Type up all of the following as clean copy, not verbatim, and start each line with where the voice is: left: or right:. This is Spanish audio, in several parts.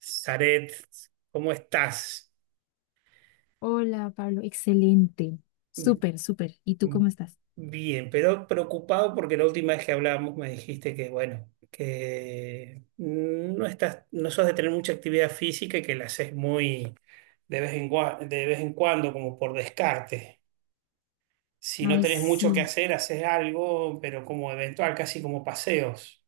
right: Zaret, ¿cómo estás?
left: Hola, Pablo, excelente. Súper, súper. ¿Y tú cómo estás?
right: Bien, pero preocupado porque la última vez que hablábamos me dijiste que, bueno, que no sos de tener mucha actividad física y que la haces muy de vez en cuando, como por descarte. Si no
left: Ay,
right: tenés mucho que
left: sí.
right: hacer, haces algo, pero como eventual, casi como paseos.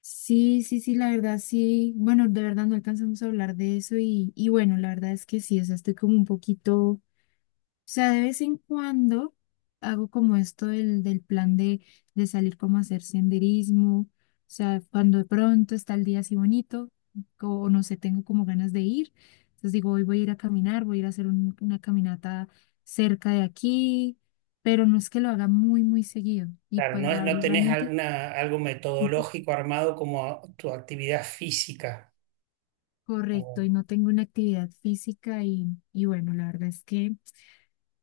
left: Sí, sí, sí, la verdad, sí. Bueno, de verdad no alcanzamos a hablar de eso y bueno, la verdad es que sí, o sea, estoy como un poquito. Sea, de vez en cuando hago como esto del plan de salir como a hacer senderismo, o sea, cuando de pronto está el día así bonito, o no sé, tengo como ganas de ir, entonces digo, hoy voy a ir a caminar, voy a ir a hacer una caminata cerca de aquí, pero no es que lo haga muy, muy seguido, y
right: Claro,
left: pues
right: no tenés
left: realmente.
right: alguna, algo
left: Ujú,
right: metodológico armado como tu actividad física.
left: correcto, y no tengo una actividad física, y bueno, la verdad es que.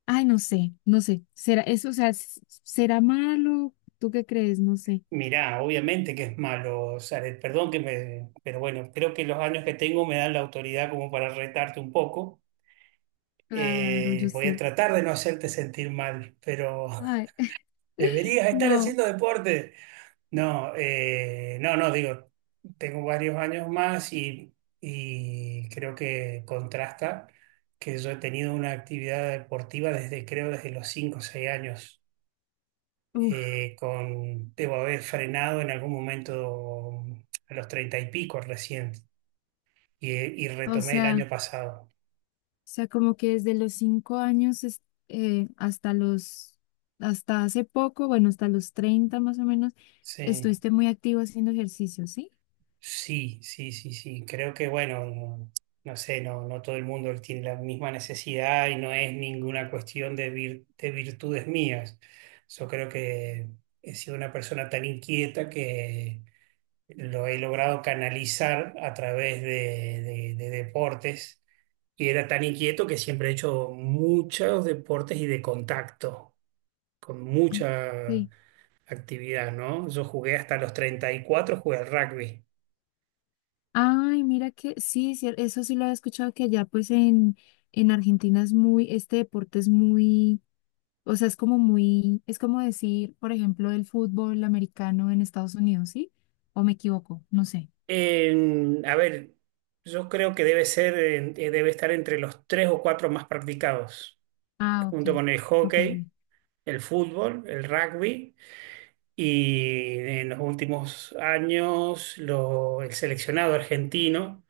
left: Ay, no sé, no sé. ¿Será eso, o sea, será malo? ¿Tú qué crees? No sé.
right: Mirá, obviamente que es malo, Zaret, perdón que me, pero bueno, creo que los años que tengo me dan la autoridad como para retarte un poco.
left: Claro, yo
right: Voy a
left: sé.
right: tratar de no hacerte sentir mal, pero
left: Ay,
right: deberías estar
left: no.
right: haciendo deporte. No, digo, tengo varios años más y creo que contrasta que yo he tenido una actividad deportiva desde, creo, desde los 5 o 6 años
left: Uf,
right: con, debo haber frenado en algún momento a los treinta y pico recién y
left: o
right: retomé el año
left: sea, o
right: pasado.
left: sea, como que desde los 5 años hasta hasta hace poco, bueno, hasta los 30 más o menos,
right: Sí,
left: estuviste muy activo haciendo ejercicio, ¿sí?
right: sí, sí, sí, sí. Creo que, bueno, no, no sé, no todo el mundo tiene la misma necesidad y no es ninguna cuestión de, de virtudes mías. Yo creo que he sido una persona tan inquieta que lo he logrado canalizar a través de deportes y era tan inquieto que siempre he hecho muchos deportes y de contacto, con mucha
left: Sí.
right: actividad, ¿no? Yo jugué hasta los 34 jugué al rugby.
left: Ay, mira que sí, sí, eso sí lo había escuchado que allá pues en Argentina es muy. Este deporte es muy. O sea, es como muy, es como decir, por ejemplo, el fútbol americano en Estados Unidos, ¿sí? ¿O me equivoco? No sé.
right: A ver, yo creo que debe ser, debe estar entre los tres o cuatro más practicados,
left: Ah, ok,
right: junto con el
left: ok.
right: hockey,
left: Ok.
right: el fútbol, el rugby. Y en los últimos años, el seleccionado argentino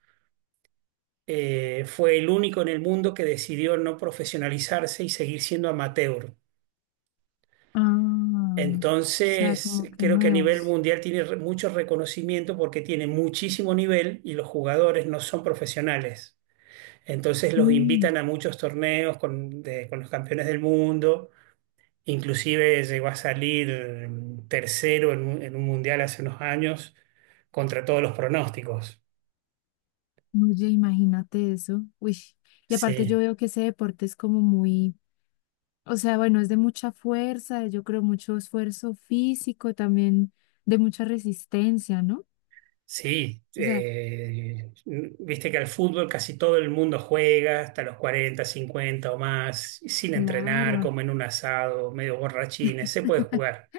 right: fue el único en el mundo que decidió no profesionalizarse y seguir siendo amateur.
left: Ah, o sea,
right: Entonces,
left: como que
right: creo que a nivel
left: nuevos.
right: mundial tiene mucho reconocimiento porque tiene muchísimo nivel y los jugadores no son profesionales. Entonces los
left: Mm,
right: invitan a muchos torneos con los campeones del mundo. Inclusive llegó a salir tercero en en un mundial hace unos años contra todos los pronósticos.
left: oye, imagínate eso. Uy. Y aparte yo
right: Sí,
left: veo que ese deporte es como muy, o sea, bueno, es de mucha fuerza, yo creo, mucho esfuerzo físico, también de mucha resistencia, ¿no?
right: sí.
left: O sea,
right: Viste que al fútbol casi todo el mundo juega hasta los 40 50 o más, sin entrenar,
left: claro,
right: comen un asado, medio borrachines, se puede jugar.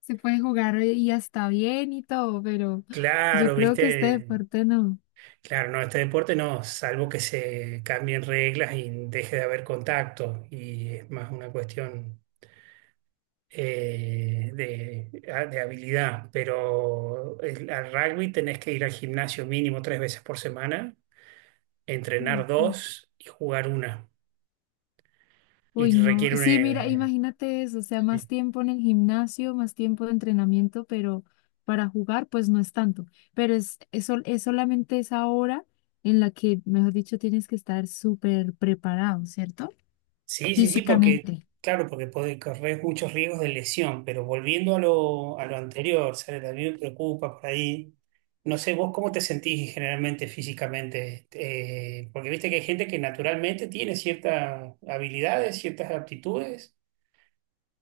left: se puede jugar y hasta bien y todo, pero yo
right: Claro,
left: creo que este
right: viste,
left: deporte no.
right: claro, no, este deporte no, salvo que se cambien reglas y deje de haber contacto y es más una cuestión de habilidad, pero al rugby tenés que ir al gimnasio mínimo tres veces por semana, entrenar
left: Mm.
right: dos y jugar una. Y
left: Uy,
right: te
left: no.
right: requiere un...
left: Sí, mira, imagínate eso, o sea, más
right: sí,
left: tiempo en el gimnasio, más tiempo de entrenamiento, pero para jugar, pues no es tanto. Pero es solamente esa hora en la que, mejor dicho, tienes que estar súper preparado, ¿cierto?
right: sí, sí, sí, porque,
left: Físicamente.
right: claro, porque puede correr muchos riesgos de lesión, pero volviendo a a lo anterior, ¿sabes? A mí me preocupa por ahí. No sé, vos cómo te sentís generalmente físicamente. Porque viste que hay gente que naturalmente tiene ciertas habilidades, ciertas aptitudes,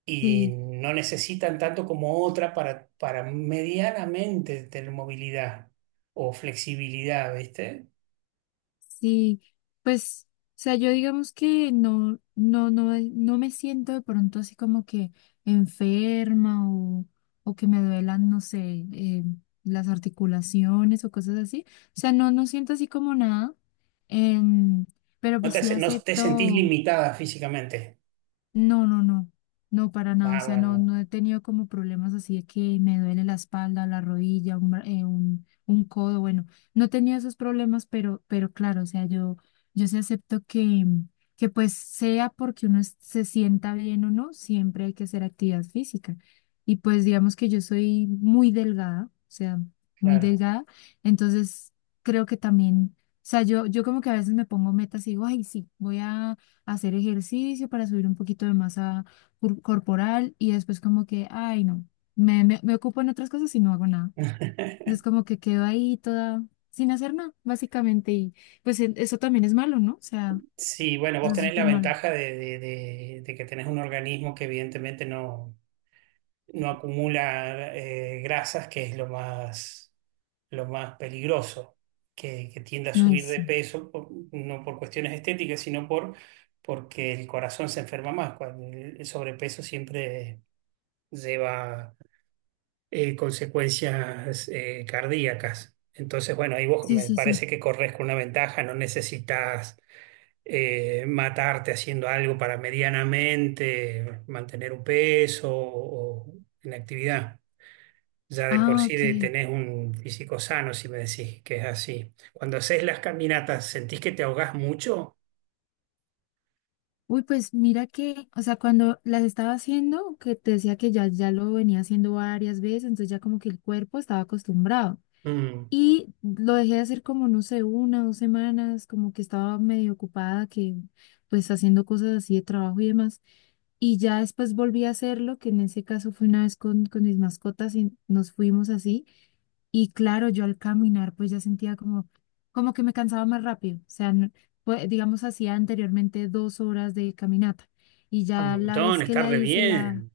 right: y
left: Sí.
right: no necesitan tanto como otra para medianamente tener movilidad o flexibilidad, ¿viste?
left: Sí, pues, o sea, yo digamos que no, no, no, no me siento de pronto así como que enferma, o que me duelan, no sé, las articulaciones o cosas así. O sea, no siento así como nada, em, pero pues sí
right: No te sentís
left: acepto.
right: limitada físicamente.
left: No, no, no, no, para nada. O
right: Ah,
left: sea, no,
right: bueno,
left: no he tenido como problemas así de que me duele la espalda, la rodilla, un codo. Bueno, no he tenido esos problemas, pero claro, o sea, yo sí acepto que pues sea porque uno se sienta bien o no, siempre hay que hacer actividad física. Y pues digamos que yo soy muy delgada, o sea, muy
right: claro.
left: delgada. Entonces creo que también, o sea, yo como que a veces me pongo metas y digo, ay, sí, voy a hacer ejercicio para subir un poquito de masa corporal, y después como que, ay, no, me ocupo en otras cosas y no hago nada. Entonces como que quedo ahí toda sin hacer nada, básicamente. Y pues eso también es malo, ¿no? O sea,
right: Sí, bueno,
left: eso
right: vos
left: es
right: tenés la
left: súper malo.
right: ventaja de que tenés un organismo que evidentemente no acumula grasas, que es lo más peligroso, que tiende a
left: Ay,
right: subir de
left: sí.
right: peso, no por cuestiones estéticas, sino por, porque el corazón se enferma más. Cuando el sobrepeso siempre lleva consecuencias cardíacas. Entonces, bueno, ahí vos
left: Sí,
right: me
left: sí, sí.
right: parece que corres con una ventaja, no necesitas matarte haciendo algo para medianamente mantener un peso o en actividad. Ya de por
left: Ah,
right: sí
left: ok.
right: de, tenés un físico sano, si me decís que es así. Cuando haces las caminatas, ¿sentís que te ahogás mucho?
left: Uy, pues mira que, o sea, cuando las estaba haciendo, que te decía que ya lo venía haciendo varias veces, entonces ya como que el cuerpo estaba acostumbrado.
right: Mm,
left: Y lo dejé de hacer como, no sé, una, 2 semanas, como que estaba medio ocupada, que pues haciendo cosas así de trabajo y demás. Y ya después volví a hacerlo, que en ese caso fue una vez con mis mascotas y nos fuimos así. Y claro, yo al caminar pues ya sentía como que me cansaba más rápido. O sea, pues, digamos, hacía anteriormente 2 horas de caminata. Y
right: un
left: ya la
right: montón,
left: vez que
right: está
left: la
right: re
left: hice, la.
right: bien.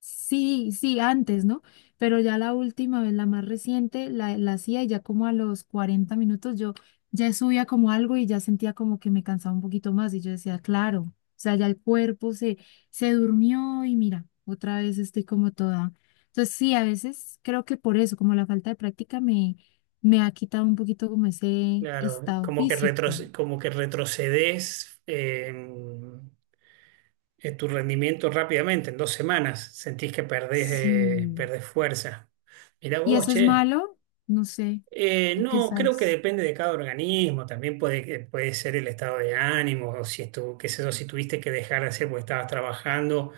left: Sí, sí, antes, ¿no? Pero ya la última vez, la más reciente, la hacía y ya como a los 40 minutos yo ya subía como algo y ya sentía como que me cansaba un poquito más y yo decía, claro, o sea, ya el cuerpo se durmió y mira, otra vez estoy como toda. Entonces sí, a veces creo que por eso, como la falta de práctica me ha quitado un poquito como ese
right: Claro,
left: estado
right: como que,
left: físico.
right: como que retrocedes en tu rendimiento rápidamente, en dos semanas. Sentís que perdés,
left: Sí.
right: perdés fuerza. Mirá
left: ¿Y
right: vos,
left: eso es
right: che.
left: malo? No sé, ¿tú qué
right: No, creo que
left: sabes?
right: depende de cada organismo, también puede ser el estado de ánimo, o si estuvo qué sé yo, si tuviste que dejar de hacer porque estabas trabajando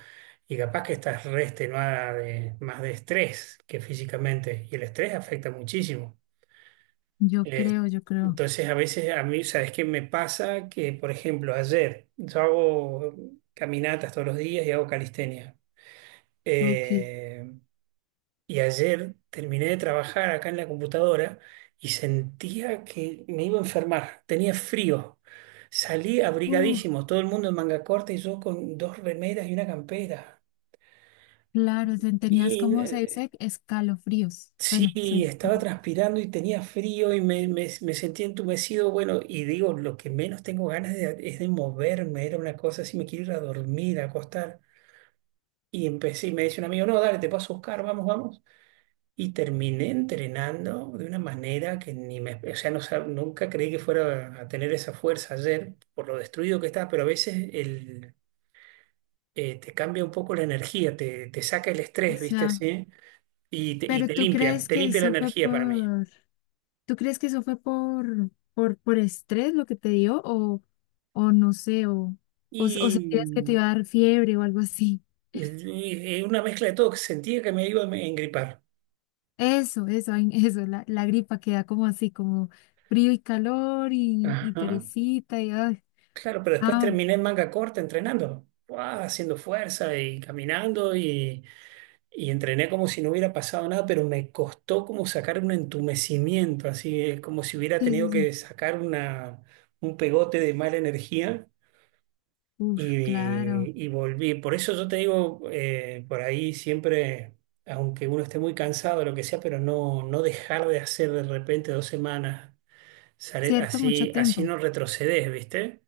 right: y capaz que estás re extenuada de, más de estrés que físicamente, y el estrés afecta muchísimo.
left: Yo
right: Eh,
left: creo, yo creo.
right: entonces, a veces a mí, ¿sabes qué me pasa? Que, por ejemplo, ayer yo hago caminatas todos los días y hago calistenia.
left: Ok.
right: Eh, y ayer terminé de trabajar acá en la computadora y sentía que me iba a enfermar. Tenía frío. Salí
left: Uh,
right: abrigadísimo, todo el mundo en manga corta y yo con dos remeras y una campera.
left: claro, tenías,
right: Y
left: como se dice, escalofríos. Bueno,
right: sí,
left: sí.
right: estaba transpirando y tenía frío y me sentía entumecido. Bueno, y digo, lo que menos tengo ganas es de moverme. Era una cosa así, me quiero ir a dormir, a acostar. Y empecé y me dice un amigo, no, dale, te paso a buscar, vamos, vamos. Y terminé entrenando de una manera que ni me, o sea, no, nunca creí que fuera a tener esa fuerza ayer por lo destruido que estaba, pero a veces te cambia un poco la energía, te saca el
left: O
right: estrés, ¿viste?
left: sea,
right: Así, y
left: pero ¿tú crees
right: te
left: que
right: limpia la
left: eso fue
right: energía para mí.
left: tú crees que eso fue por estrés lo que te dio, o no sé, o sentías que te
right: Y,
left: iba a dar fiebre o algo así?
right: y una mezcla de todo, que sentía que me iba a engripar.
left: Eso, ay, eso, la gripa queda como así, como frío y calor y
right: Ajá.
left: perecita y, ay,
right: Claro, pero después
left: ah,
right: terminé en manga corta entrenando, ¡guau!, haciendo fuerza y caminando. Y entrené como si no hubiera pasado nada, pero me costó como sacar un entumecimiento, así como si hubiera
left: sí, sí,
right: tenido
left: sí.
right: que sacar una, un pegote de mala energía
left: Uf, claro.
right: y volví. Por eso yo te digo, por ahí siempre, aunque uno esté muy cansado, lo que sea, pero no dejar de hacer de repente dos semanas,
left: Cierto, mucho
right: así, así
left: tiempo.
right: no retrocedes, ¿viste?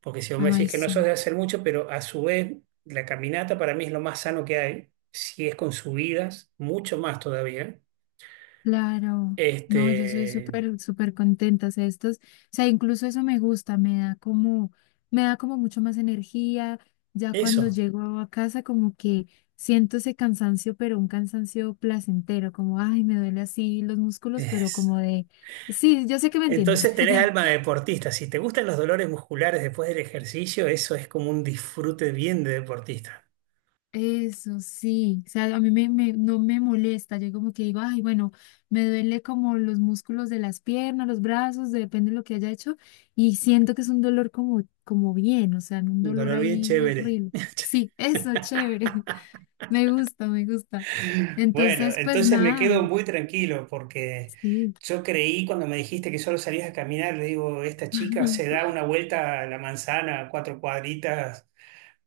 right: Porque si vos me
left: Ay,
right: decís que no
left: sí.
right: sos de hacer mucho, pero a su vez la caminata para mí es lo más sano que hay, si es con subidas, mucho más todavía.
left: Claro, no, yo soy
right: Este,
left: súper, súper contenta, o sea, estos, o sea, incluso eso me gusta, me da como mucho más energía, ya cuando
right: eso
left: llego a casa como que siento ese cansancio, pero un cansancio placentero, como, ay, me duele así los músculos, pero
right: es.
left: como de. Sí, yo sé que me entiendes.
right: Entonces tenés alma de deportista. Si te gustan los dolores musculares después del ejercicio, eso es como un disfrute bien de deportista.
left: Eso sí, o sea, a mí no me molesta, yo como que digo, ay, bueno, me duele como los músculos de las piernas, los brazos, depende de lo que haya hecho, y siento que es un dolor como bien, o sea, no un
right: Un
left: dolor
right: dolor bien
left: ahí
right: chévere.
left: horrible. Sí, eso, chévere, me gusta, me gusta.
right: Bueno,
left: Entonces, pues
right: entonces me
left: nada,
right: quedo muy tranquilo porque
left: sí.
right: yo creí cuando me dijiste que solo salías a caminar, le digo, esta chica se da una vuelta a la manzana, cuatro cuadritas,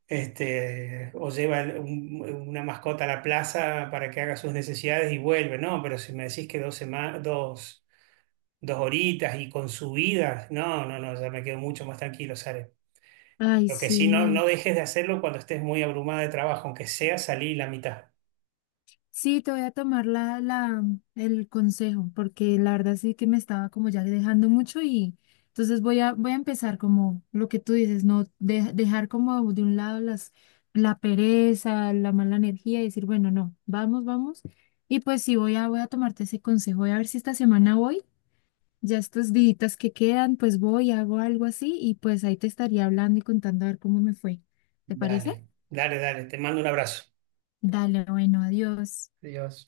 right: este, o lleva una mascota a la plaza para que haga sus necesidades y vuelve. No, pero si me decís que dos horitas y con subidas, no, no, no, ya me quedo mucho más tranquilo, Sare.
left: Ay,
right: Lo que
left: sí,
right: sí,
left: no.
right: no dejes de hacerlo cuando estés muy abrumada de trabajo, aunque sea salir la mitad.
left: Sí, te voy a tomar el consejo, porque la verdad sí que me estaba como ya dejando mucho y entonces voy a, empezar como lo que tú dices, no dejar como de un lado la pereza, la mala energía y decir, bueno, no, vamos, vamos. Y pues sí, voy a tomarte ese consejo, voy a ver si esta semana voy, ya estos días que quedan, pues voy, hago algo así y pues ahí te estaría hablando y contando a ver cómo me fue. ¿Te parece?
right: Dale. Dale, dale, te mando un abrazo.
left: Dale, bueno, adiós.
right: Adiós.